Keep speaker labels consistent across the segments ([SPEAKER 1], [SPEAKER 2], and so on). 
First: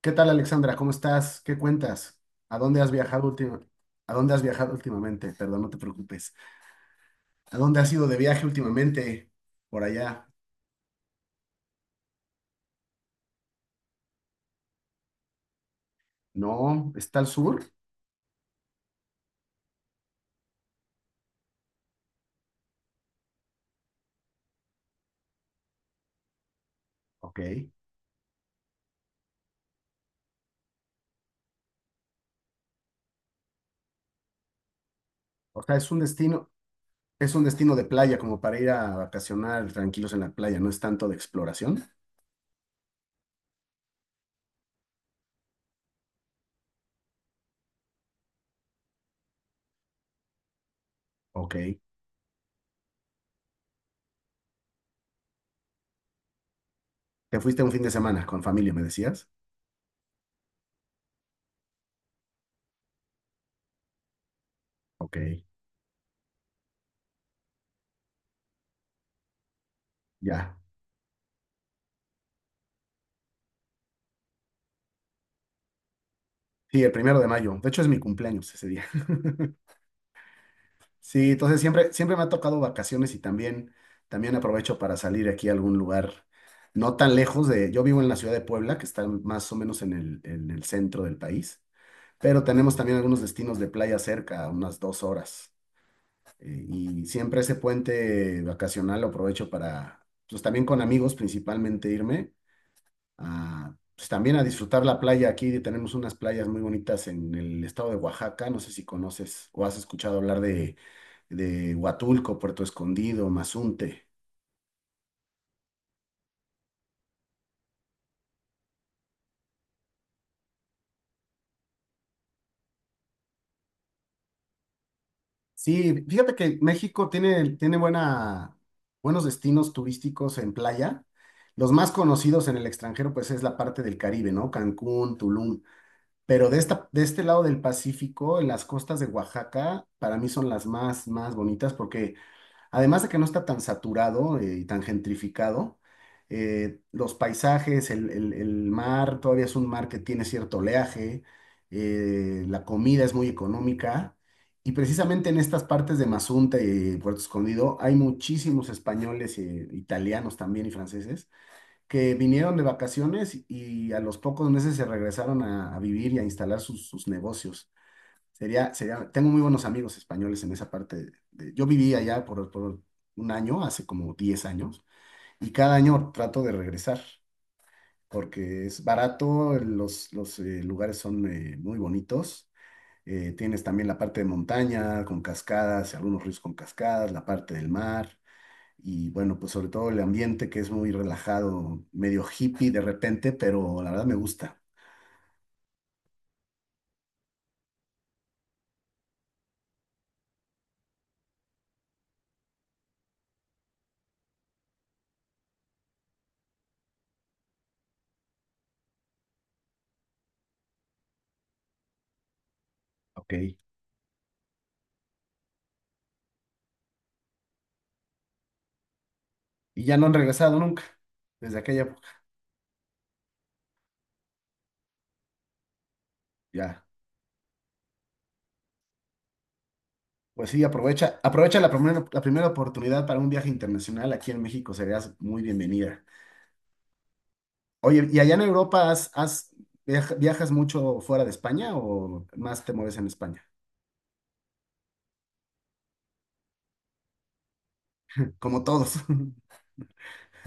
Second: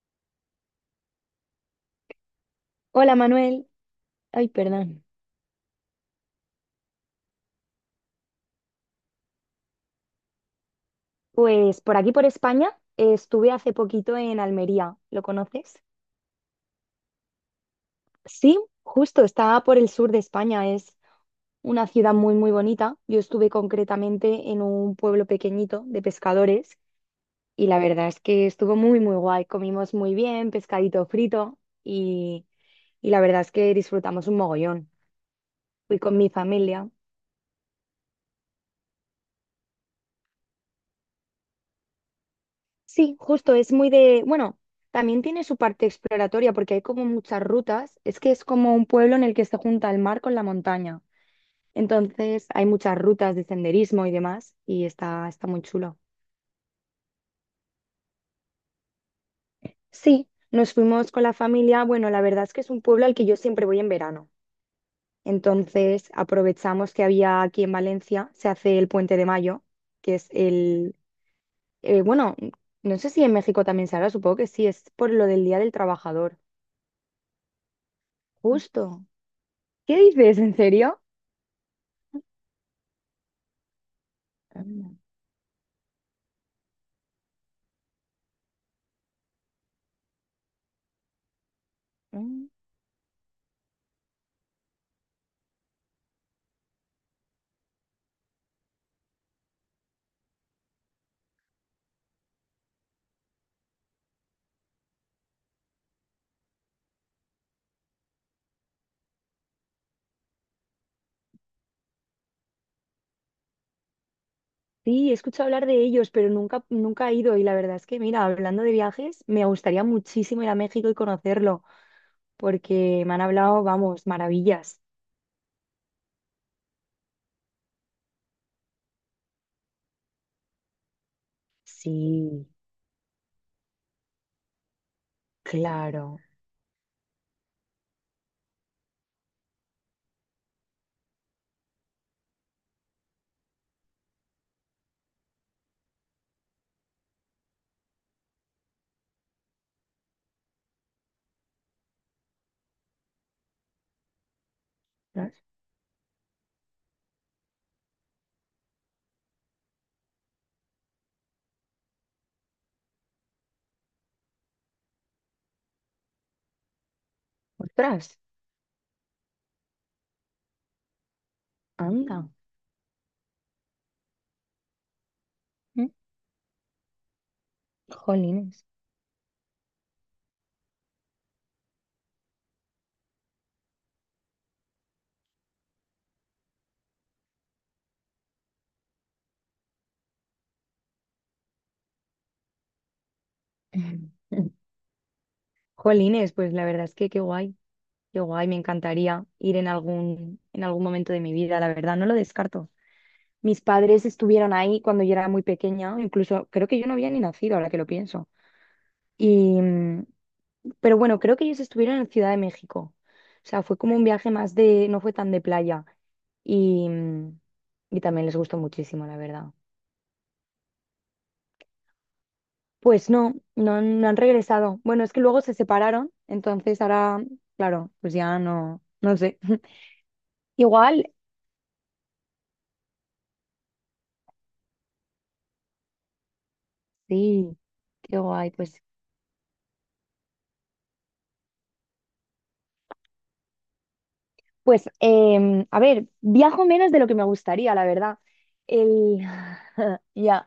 [SPEAKER 1] ¿Qué tal, Alexandra? ¿Cómo estás? ¿Qué cuentas? ¿A dónde has
[SPEAKER 2] Hola
[SPEAKER 1] viajado última-
[SPEAKER 2] Manuel,
[SPEAKER 1] ¿A dónde has
[SPEAKER 2] ay
[SPEAKER 1] viajado
[SPEAKER 2] perdón.
[SPEAKER 1] últimamente? Perdón, no te preocupes. ¿A dónde has ido de viaje últimamente? Por allá.
[SPEAKER 2] Pues por aquí por España estuve hace poquito en Almería, ¿lo conoces?
[SPEAKER 1] No, está al sur.
[SPEAKER 2] Sí, justo, está por el sur de España, es una ciudad muy muy bonita. Yo estuve concretamente en un pueblo pequeñito de pescadores
[SPEAKER 1] Ok.
[SPEAKER 2] y la verdad es que estuvo muy muy guay, comimos muy bien, pescadito frito y, y la verdad es que disfrutamos un mogollón.
[SPEAKER 1] O sea,
[SPEAKER 2] Fui con mi familia.
[SPEAKER 1] es un destino de playa, como para ir a vacacionar tranquilos en la playa, no es tanto de exploración.
[SPEAKER 2] Sí, justo, es muy de, bueno, también tiene su parte exploratoria porque hay como muchas rutas, es que es como un pueblo en el que se junta el mar con la montaña,
[SPEAKER 1] Ok.
[SPEAKER 2] entonces hay muchas rutas de senderismo y demás y está muy chulo.
[SPEAKER 1] Te fuiste un fin de semana con familia, me decías.
[SPEAKER 2] Sí, nos fuimos con la familia, bueno, la verdad es que es un pueblo al que yo siempre voy en verano,
[SPEAKER 1] Ok,
[SPEAKER 2] entonces aprovechamos que había aquí en Valencia, se hace el Puente de Mayo, que es
[SPEAKER 1] ya.
[SPEAKER 2] el, bueno, no sé si en México también se hará, supongo que sí, es por lo del Día del Trabajador,
[SPEAKER 1] Sí, el primero de mayo. De hecho, es mi cumpleaños ese día.
[SPEAKER 2] justo. ¿Qué dices? ¿En serio?
[SPEAKER 1] Sí, entonces siempre me ha tocado vacaciones y también aprovecho
[SPEAKER 2] Anda,
[SPEAKER 1] para salir aquí a algún lugar no tan lejos de, yo vivo en la ciudad de Puebla, que está más o menos en el centro del país, pero
[SPEAKER 2] mm.
[SPEAKER 1] tenemos también algunos destinos de playa cerca, a unas 2 horas. Y siempre ese puente vacacional lo aprovecho para, pues también con amigos principalmente irme a, pues también a disfrutar la playa. Aquí tenemos unas playas muy bonitas en el estado de Oaxaca. No sé si conoces o has escuchado hablar de Huatulco, Puerto Escondido, Mazunte.
[SPEAKER 2] Sí, he escuchado hablar de ellos, pero nunca, nunca he ido. Y la verdad es que, mira, hablando de viajes, me gustaría muchísimo ir a México y conocerlo, porque me han hablado, vamos, maravillas.
[SPEAKER 1] Sí, fíjate que México tiene buenos destinos turísticos en playa. Los más conocidos
[SPEAKER 2] Sí,
[SPEAKER 1] en el extranjero, pues es la parte del Caribe, ¿no? Cancún, Tulum.
[SPEAKER 2] claro.
[SPEAKER 1] Pero de este lado del Pacífico, en las costas de Oaxaca, para mí son más bonitas porque además de que no está tan saturado y tan gentrificado, los paisajes, el mar, todavía es un mar que tiene cierto oleaje, la comida es muy económica y precisamente
[SPEAKER 2] ¿No?
[SPEAKER 1] en estas partes de Mazunte y Puerto Escondido hay muchísimos españoles, italianos también y franceses que vinieron de vacaciones y a los pocos meses se regresaron a vivir y a instalar sus negocios.
[SPEAKER 2] Ostras,
[SPEAKER 1] Sería, tengo muy buenos amigos españoles en esa parte. Yo viví allá
[SPEAKER 2] anda.
[SPEAKER 1] por un año, hace como 10 años, y cada
[SPEAKER 2] Mm,
[SPEAKER 1] año trato de regresar,
[SPEAKER 2] jolines.
[SPEAKER 1] porque es barato, los lugares son muy bonitos. Tienes también la parte de montaña con cascadas, y algunos ríos con cascadas, la parte del mar, y bueno, pues sobre todo el ambiente que es muy relajado, medio hippie de repente, pero la verdad me gusta.
[SPEAKER 2] Jolines, pues la verdad es que qué guay, me encantaría ir en algún momento de mi vida, la verdad, no lo descarto. Mis padres estuvieron ahí cuando yo era muy pequeña, incluso creo que yo no había ni nacido, ahora que lo pienso. Y, mm, pero bueno, creo que ellos estuvieron en Ciudad de México.
[SPEAKER 1] Ok.
[SPEAKER 2] O sea, fue como un viaje más de, no fue tan de playa. Y, mm, y también les gustó muchísimo, la verdad.
[SPEAKER 1] Y ya no han regresado nunca, desde aquella época.
[SPEAKER 2] Pues no, no, han no han regresado. Bueno, es que luego se separaron, entonces
[SPEAKER 1] Ya.
[SPEAKER 2] ahora, claro, pues ya no, no sé.
[SPEAKER 1] Pues sí,
[SPEAKER 2] Igual,
[SPEAKER 1] aprovecha, aprovecha la primera oportunidad para un viaje internacional aquí en México, serías muy bienvenida.
[SPEAKER 2] sí,
[SPEAKER 1] Oye, ¿y
[SPEAKER 2] qué
[SPEAKER 1] allá en
[SPEAKER 2] guay, pues
[SPEAKER 1] Europa viajas mucho fuera de España o más te mueves en España?
[SPEAKER 2] pues, a ver, viajo menos de lo que me gustaría, la verdad.
[SPEAKER 1] Como todos.
[SPEAKER 2] El, ya,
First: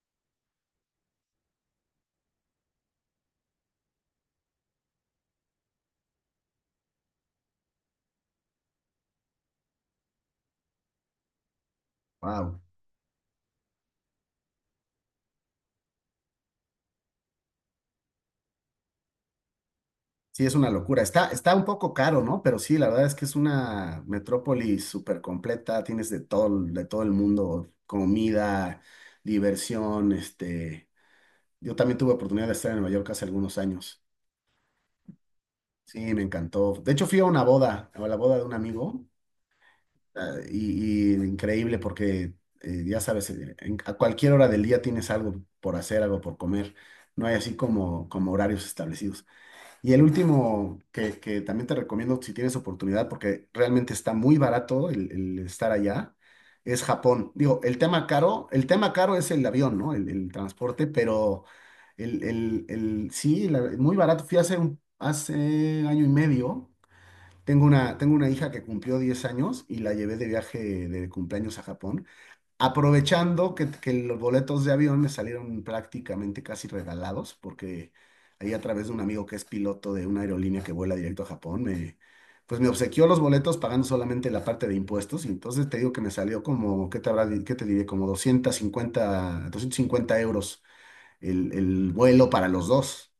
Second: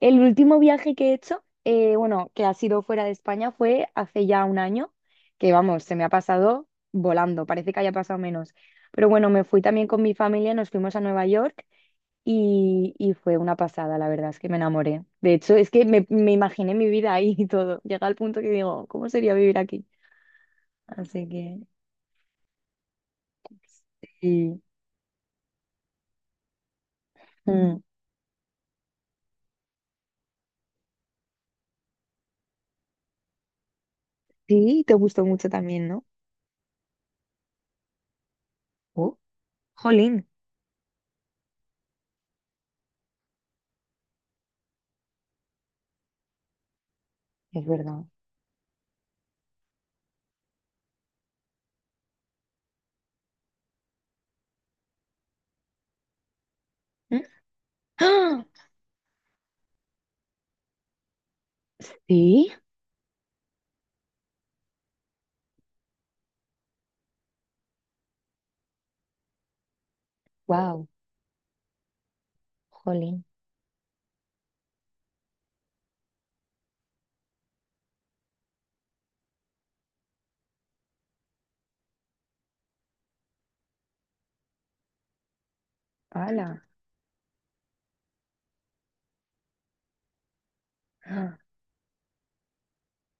[SPEAKER 2] el último viaje que he hecho, bueno, que ha sido fuera de España, fue hace ya un año, que vamos, se me ha pasado volando, parece que haya pasado menos. Pero bueno, me fui también con mi familia, nos fuimos a Nueva York
[SPEAKER 1] Wow.
[SPEAKER 2] y fue una pasada, la verdad, es que me enamoré. De hecho, es que me imaginé mi vida ahí y todo. Llega al punto que digo, ¿cómo sería vivir aquí?
[SPEAKER 1] Sí, es una locura.
[SPEAKER 2] Así
[SPEAKER 1] Está
[SPEAKER 2] que...
[SPEAKER 1] un poco caro, ¿no? Pero sí, la verdad es que es una
[SPEAKER 2] sí.
[SPEAKER 1] metrópoli súper completa. Tienes de todo, de todo el mundo,
[SPEAKER 2] Mm.
[SPEAKER 1] comida, diversión, este. Yo también tuve oportunidad de estar en Nueva York hace algunos años.
[SPEAKER 2] Sí, te gustó mucho también,
[SPEAKER 1] Sí,
[SPEAKER 2] ¿no?
[SPEAKER 1] me encantó. De hecho, fui a una boda, a la boda de un amigo,
[SPEAKER 2] Oh, jolín,
[SPEAKER 1] y increíble porque, ya sabes, a cualquier hora del día tienes algo por hacer, algo por comer. No hay así
[SPEAKER 2] es verdad.
[SPEAKER 1] como, como horarios establecidos. Y el último que también te recomiendo si tienes oportunidad, porque realmente está muy barato el estar allá, es
[SPEAKER 2] ¿Mm?
[SPEAKER 1] Japón. Digo,
[SPEAKER 2] ¡Ah!
[SPEAKER 1] el tema caro es el avión, ¿no? El transporte, pero
[SPEAKER 2] Sí,
[SPEAKER 1] muy barato. Fui hace, un, hace año y medio tengo tengo una hija que cumplió 10 años y la llevé de
[SPEAKER 2] wow,
[SPEAKER 1] viaje de cumpleaños a Japón,
[SPEAKER 2] jolín.
[SPEAKER 1] aprovechando que los boletos de avión me salieron prácticamente casi regalados, porque ahí a través de un amigo que es piloto de una aerolínea que vuela directo a Japón, me, pues me obsequió los boletos pagando solamente la parte de impuestos y entonces te digo que me salió
[SPEAKER 2] Ala.
[SPEAKER 1] como, ¿qué te habrá, qué te diré? Como 250 euros
[SPEAKER 2] ¡Ah!
[SPEAKER 1] el vuelo para los dos.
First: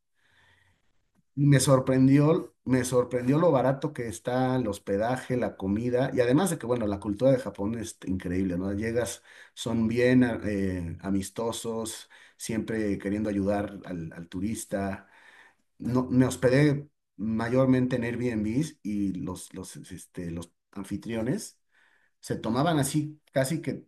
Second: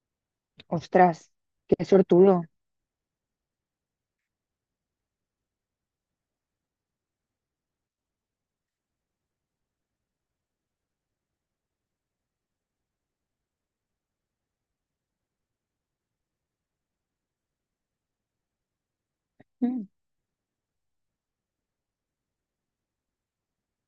[SPEAKER 2] Ostras,
[SPEAKER 1] Y
[SPEAKER 2] qué sortudo.
[SPEAKER 1] me sorprendió lo barato que está el hospedaje, la comida, y además de que, bueno, la cultura de Japón es increíble, ¿no? Llegas, son amistosos, siempre queriendo ayudar al turista. No, me hospedé mayormente en Airbnbs y
[SPEAKER 2] Mm,
[SPEAKER 1] los anfitriones se tomaban así casi que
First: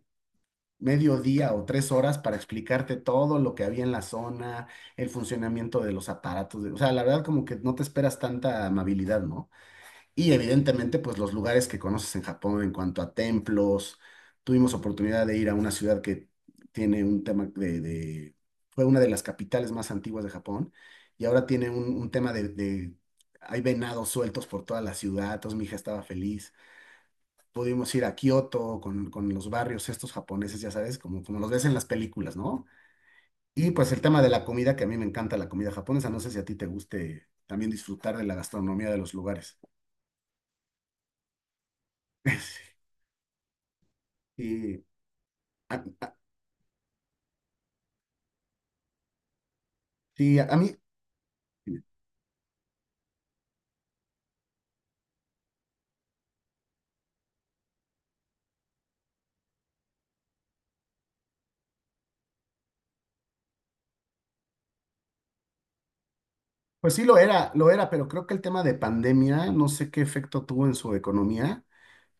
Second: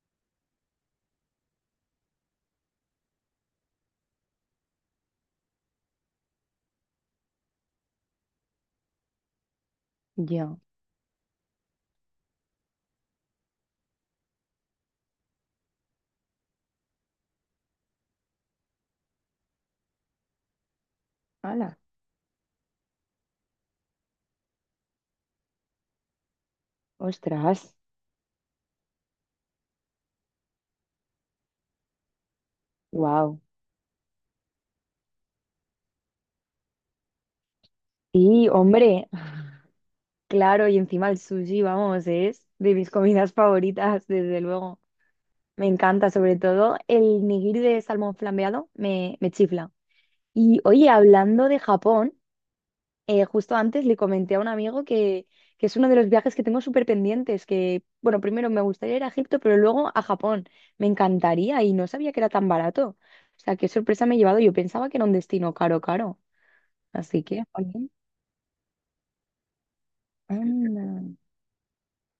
[SPEAKER 1] medio día o 3 horas para explicarte todo lo que había en la zona, el funcionamiento de los aparatos. O sea, la verdad como que no te esperas tanta amabilidad, ¿no? Y
[SPEAKER 2] ya,
[SPEAKER 1] evidentemente, pues los lugares que conoces en Japón en cuanto a templos. Tuvimos oportunidad de ir a una ciudad que tiene un tema de, fue una de las capitales más antiguas de Japón y ahora tiene
[SPEAKER 2] ala.
[SPEAKER 1] un tema de, hay venados sueltos por toda la ciudad, entonces mi hija estaba feliz.
[SPEAKER 2] Ostras,
[SPEAKER 1] Pudimos ir a Kioto con los barrios estos japoneses, ya sabes, como, como los ves en las películas, ¿no?
[SPEAKER 2] wow.
[SPEAKER 1] Y pues el tema de la comida, que a mí me encanta la comida japonesa, no sé si a ti te guste también disfrutar de la
[SPEAKER 2] Y
[SPEAKER 1] gastronomía de
[SPEAKER 2] hombre,
[SPEAKER 1] los lugares.
[SPEAKER 2] ah, claro, y encima el sushi, vamos, es de mis comidas favoritas, desde
[SPEAKER 1] Y
[SPEAKER 2] luego. Me
[SPEAKER 1] a,
[SPEAKER 2] encanta,
[SPEAKER 1] a-
[SPEAKER 2] sobre todo el nigiri de salmón flambeado, me chifla.
[SPEAKER 1] sí, a
[SPEAKER 2] Y
[SPEAKER 1] mí,
[SPEAKER 2] oye, hablando de Japón. Justo antes le comenté a un amigo que es uno de los viajes que tengo súper pendientes, que, bueno, primero me gustaría ir a Egipto, pero luego a Japón. Me encantaría y no sabía que era tan barato. O sea, qué sorpresa me he llevado. Yo pensaba que era un destino caro, caro.
[SPEAKER 1] pues sí
[SPEAKER 2] Así que,
[SPEAKER 1] lo era,
[SPEAKER 2] jolín,
[SPEAKER 1] pero creo que el tema de pandemia, no sé qué efecto tuvo en
[SPEAKER 2] anda.
[SPEAKER 1] su economía,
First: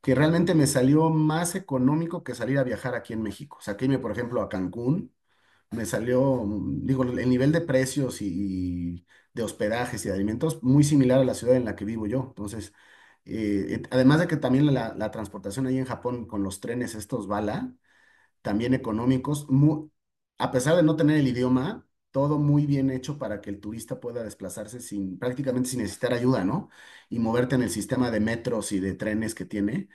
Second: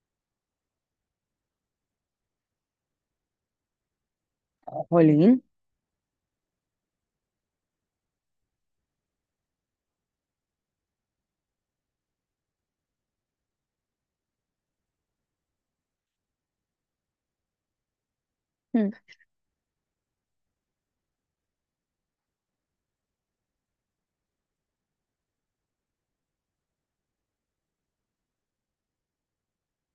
[SPEAKER 1] que realmente me salió más económico que salir a viajar aquí en México. O sea, que irme, por ejemplo, a Cancún.
[SPEAKER 2] Jolín.
[SPEAKER 1] Me salió, digo, el nivel de precios y de hospedajes y de alimentos muy similar a la ciudad en la que vivo yo. Entonces, además de que también la transportación ahí en Japón con los trenes estos bala, también
[SPEAKER 2] Mm,
[SPEAKER 1] económicos, a pesar de no tener el idioma, todo muy bien hecho para que el turista pueda desplazarse sin, prácticamente sin necesitar ayuda, ¿no? Y moverte en el sistema de metros y de trenes que tiene.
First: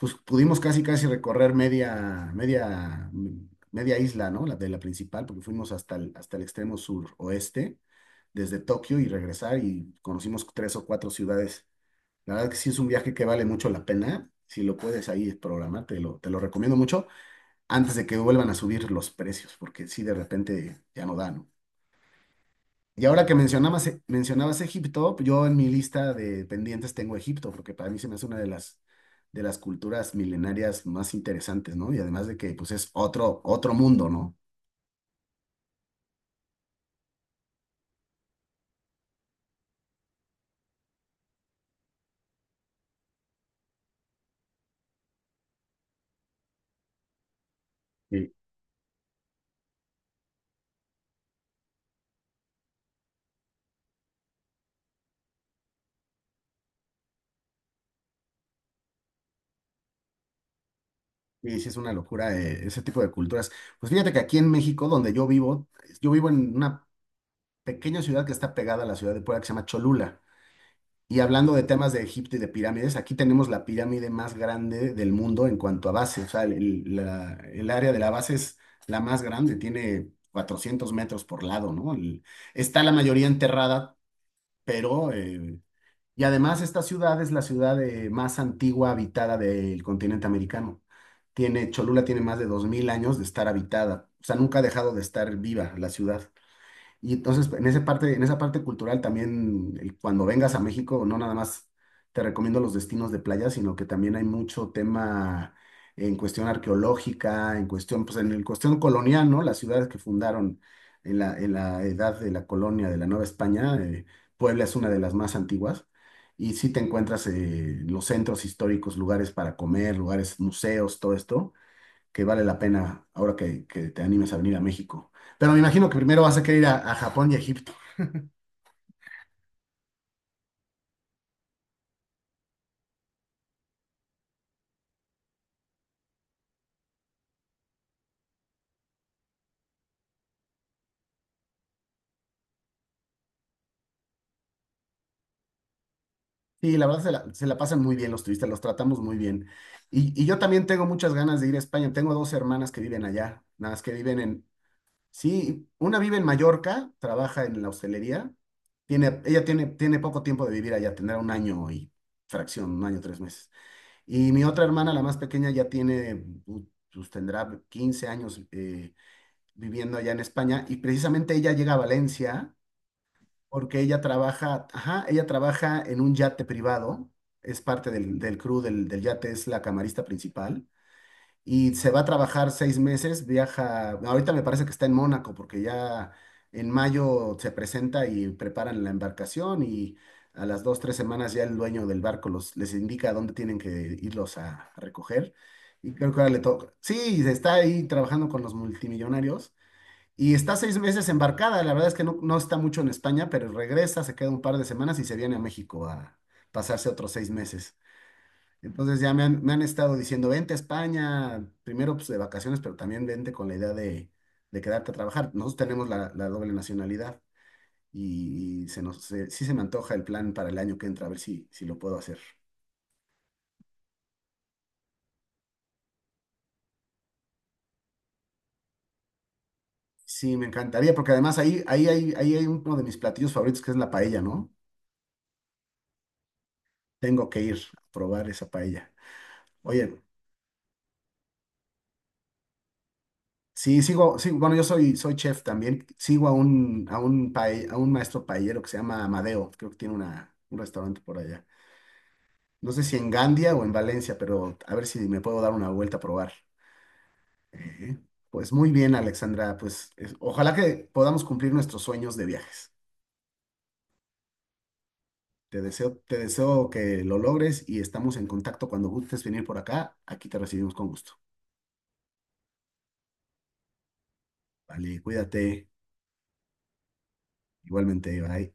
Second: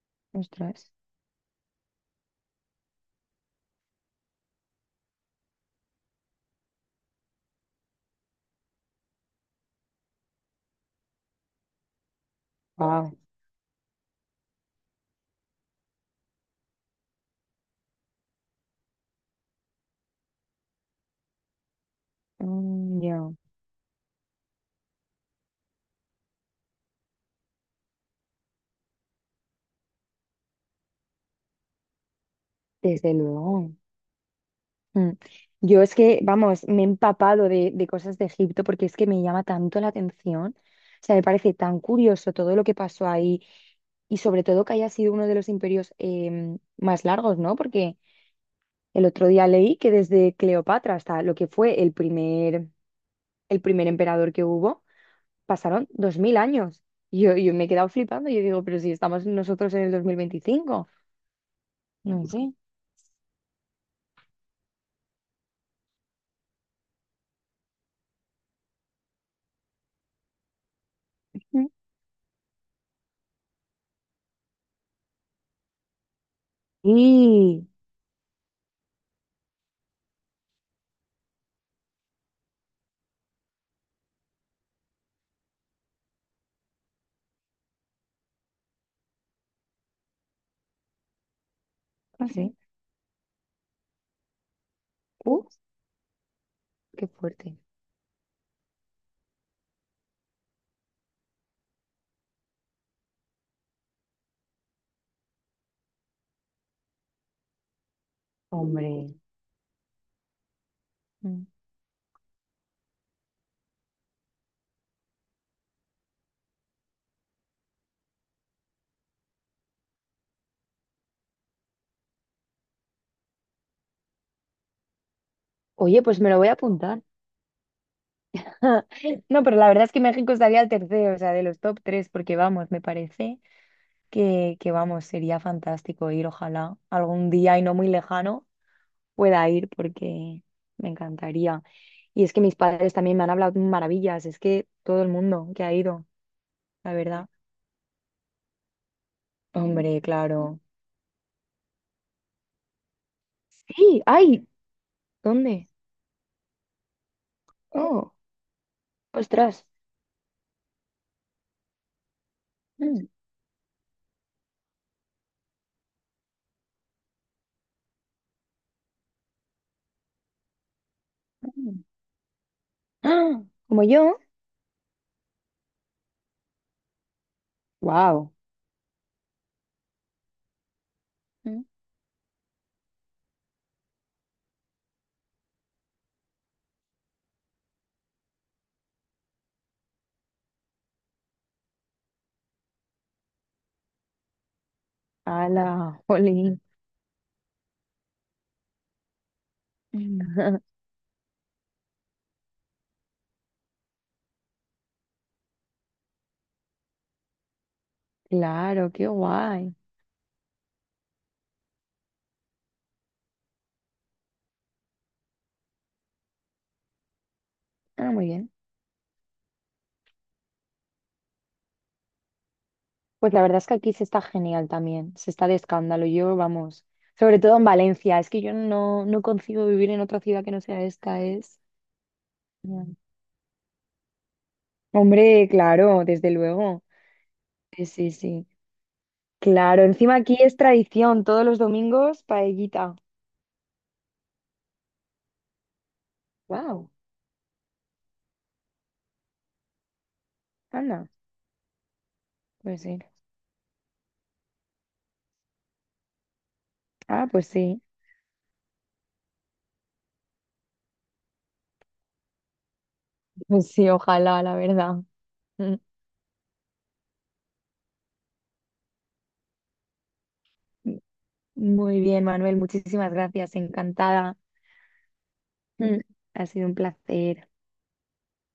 [SPEAKER 1] Pues pudimos casi
[SPEAKER 2] ostras.
[SPEAKER 1] casi recorrer media isla, ¿no? La de la principal, porque fuimos hasta el extremo suroeste, desde Tokio y regresar y conocimos tres o cuatro ciudades. La verdad que sí es un viaje
[SPEAKER 2] Wow.
[SPEAKER 1] que vale mucho la pena. Si lo puedes ahí programar, te lo recomiendo mucho antes de que vuelvan a subir los precios, porque sí, de repente ya no da, ¿no? Y ahora
[SPEAKER 2] Ya.
[SPEAKER 1] que mencionabas, mencionabas Egipto, yo en mi lista de pendientes tengo Egipto, porque para mí se me hace una de las culturas milenarias más interesantes, ¿no? Y además de que pues es
[SPEAKER 2] Desde
[SPEAKER 1] otro,
[SPEAKER 2] luego.
[SPEAKER 1] otro mundo, ¿no?
[SPEAKER 2] Mm. Yo es que, vamos, me he empapado de cosas de Egipto porque es que me llama tanto la atención. O sea, me parece tan curioso todo lo que pasó ahí y sobre todo que haya sido uno de los imperios más largos, ¿no? Porque
[SPEAKER 1] Sí.
[SPEAKER 2] el otro día leí que desde Cleopatra hasta lo que fue el primer emperador que hubo, pasaron 2.000 años. Y yo me he quedado flipando, yo digo, pero si estamos nosotros en el 2025.
[SPEAKER 1] Y sí, es una
[SPEAKER 2] No
[SPEAKER 1] locura
[SPEAKER 2] sé.
[SPEAKER 1] ese tipo de culturas. Pues fíjate que aquí en México, donde yo vivo en una pequeña ciudad que está pegada a la ciudad de Puebla, que se llama Cholula. Y hablando de
[SPEAKER 2] Mm.
[SPEAKER 1] temas de Egipto y de pirámides, aquí tenemos la pirámide más grande del mundo en cuanto a base. O sea,
[SPEAKER 2] Y,
[SPEAKER 1] el área de la base es la más grande, tiene 400 metros por lado, ¿no? Está la mayoría enterrada, pero y además esta ciudad es la ciudad más antigua habitada del continente americano. Cholula tiene
[SPEAKER 2] no
[SPEAKER 1] más de
[SPEAKER 2] sé,
[SPEAKER 1] 2000 años de estar habitada. O sea, nunca ha dejado de estar
[SPEAKER 2] uh,
[SPEAKER 1] viva la ciudad.
[SPEAKER 2] qué
[SPEAKER 1] Y entonces,
[SPEAKER 2] fuerte.
[SPEAKER 1] en esa parte cultural también, cuando vengas a México, no nada más te recomiendo los destinos de playa, sino que también hay mucho tema en cuestión arqueológica, en cuestión, pues en el cuestión
[SPEAKER 2] Hombre,
[SPEAKER 1] colonial, ¿no? Las ciudades que fundaron
[SPEAKER 2] mm.
[SPEAKER 1] en la edad de la colonia de la Nueva España, Puebla es una de las más antiguas. Y sí te encuentras los centros históricos, lugares para comer, lugares, museos, todo esto que vale la pena ahora que te animes a venir a México. Pero me imagino que
[SPEAKER 2] Oye, pues
[SPEAKER 1] primero
[SPEAKER 2] me
[SPEAKER 1] vas
[SPEAKER 2] lo
[SPEAKER 1] a
[SPEAKER 2] voy a
[SPEAKER 1] querer ir a
[SPEAKER 2] apuntar.
[SPEAKER 1] Japón y a Egipto.
[SPEAKER 2] No, pero la verdad es que México estaría al tercero, o sea, de los top tres, porque vamos, me parece. Que vamos, sería fantástico ir, ojalá algún día y no muy lejano pueda ir porque me encantaría. Y es que mis padres también me han hablado maravillas, es que todo el mundo que ha ido,
[SPEAKER 1] Sí, la
[SPEAKER 2] la
[SPEAKER 1] verdad
[SPEAKER 2] verdad.
[SPEAKER 1] se la pasan muy bien los turistas, los tratamos muy bien.
[SPEAKER 2] Hombre,
[SPEAKER 1] Y yo
[SPEAKER 2] claro.
[SPEAKER 1] también tengo muchas ganas de ir a España. Tengo dos hermanas que viven allá, nada más que
[SPEAKER 2] Sí,
[SPEAKER 1] viven en,
[SPEAKER 2] ay,
[SPEAKER 1] sí,
[SPEAKER 2] ¿dónde?
[SPEAKER 1] una vive en Mallorca, trabaja en la
[SPEAKER 2] Oh,
[SPEAKER 1] hostelería. Ella
[SPEAKER 2] ostras.
[SPEAKER 1] tiene poco tiempo de vivir allá, tendrá un año y fracción, un año,
[SPEAKER 2] Mm,
[SPEAKER 1] 3 meses. Y mi otra hermana, la más pequeña, ya tiene, pues tendrá 15 años, viviendo allá en España, y precisamente ella llega a
[SPEAKER 2] mm.
[SPEAKER 1] Valencia
[SPEAKER 2] Ah,
[SPEAKER 1] porque
[SPEAKER 2] como
[SPEAKER 1] ella
[SPEAKER 2] yo.
[SPEAKER 1] trabaja, ajá, ella trabaja en un yate privado, es parte
[SPEAKER 2] Wow.
[SPEAKER 1] del crew del yate, es la camarista principal y se va a trabajar 6 meses, viaja, ahorita me parece que está en Mónaco porque ya en mayo se presenta y preparan la embarcación y a las dos, tres semanas ya el dueño del barco los, les indica a dónde tienen que irlos a recoger. Y
[SPEAKER 2] ¡Hala!
[SPEAKER 1] creo que ahora le
[SPEAKER 2] ¡Jolín!
[SPEAKER 1] toca. Sí, está ahí trabajando con los multimillonarios. Y está 6 meses embarcada, la verdad es que no, no está mucho en España, pero regresa, se queda un par de semanas y se viene a México a pasarse otros 6 meses.
[SPEAKER 2] Claro,
[SPEAKER 1] Entonces
[SPEAKER 2] qué
[SPEAKER 1] ya me han
[SPEAKER 2] guay.
[SPEAKER 1] estado diciendo, vente a España, primero pues, de vacaciones, pero también vente con la idea de quedarte a trabajar. Nosotros tenemos la doble nacionalidad
[SPEAKER 2] Ah, muy bien.
[SPEAKER 1] y sí se me antoja el plan para el año que entra, a ver si, si lo puedo hacer.
[SPEAKER 2] Pues la verdad es que aquí se está genial también, se está de escándalo. Yo, vamos, sobre todo en Valencia, es que yo no, no concibo vivir en otra
[SPEAKER 1] Sí,
[SPEAKER 2] ciudad
[SPEAKER 1] me
[SPEAKER 2] que no sea
[SPEAKER 1] encantaría, porque
[SPEAKER 2] esta,
[SPEAKER 1] además
[SPEAKER 2] es...
[SPEAKER 1] ahí hay uno de
[SPEAKER 2] Ya.
[SPEAKER 1] mis platillos favoritos que es la paella, ¿no?
[SPEAKER 2] Hombre, claro, desde luego.
[SPEAKER 1] Tengo que ir a
[SPEAKER 2] Sí, sí,
[SPEAKER 1] probar
[SPEAKER 2] sí.
[SPEAKER 1] esa paella.
[SPEAKER 2] Claro,
[SPEAKER 1] Oye,
[SPEAKER 2] encima aquí es tradición, todos los domingos paellita.
[SPEAKER 1] sí, sigo, sí, bueno, yo soy, soy chef también. Sigo
[SPEAKER 2] Wow,
[SPEAKER 1] a un maestro paellero que se llama Amadeo. Creo que tiene una, un restaurante
[SPEAKER 2] anda,
[SPEAKER 1] por allá. No sé
[SPEAKER 2] pues
[SPEAKER 1] si
[SPEAKER 2] sí.
[SPEAKER 1] en Gandia o en Valencia, pero a ver si me puedo dar una vuelta a probar.
[SPEAKER 2] Ah,
[SPEAKER 1] Ujú. Pues muy bien, Alexandra. Ojalá que podamos cumplir nuestros sueños de viajes.
[SPEAKER 2] pues sí, ojalá, la verdad. Mm.
[SPEAKER 1] Te deseo que lo logres y estamos en contacto cuando gustes venir por acá. Aquí te recibimos con gusto.
[SPEAKER 2] Muy bien, Manuel, muchísimas gracias, encantada.
[SPEAKER 1] Vale, cuídate.
[SPEAKER 2] Mm. Ha sido un placer.
[SPEAKER 1] Igualmente, bye.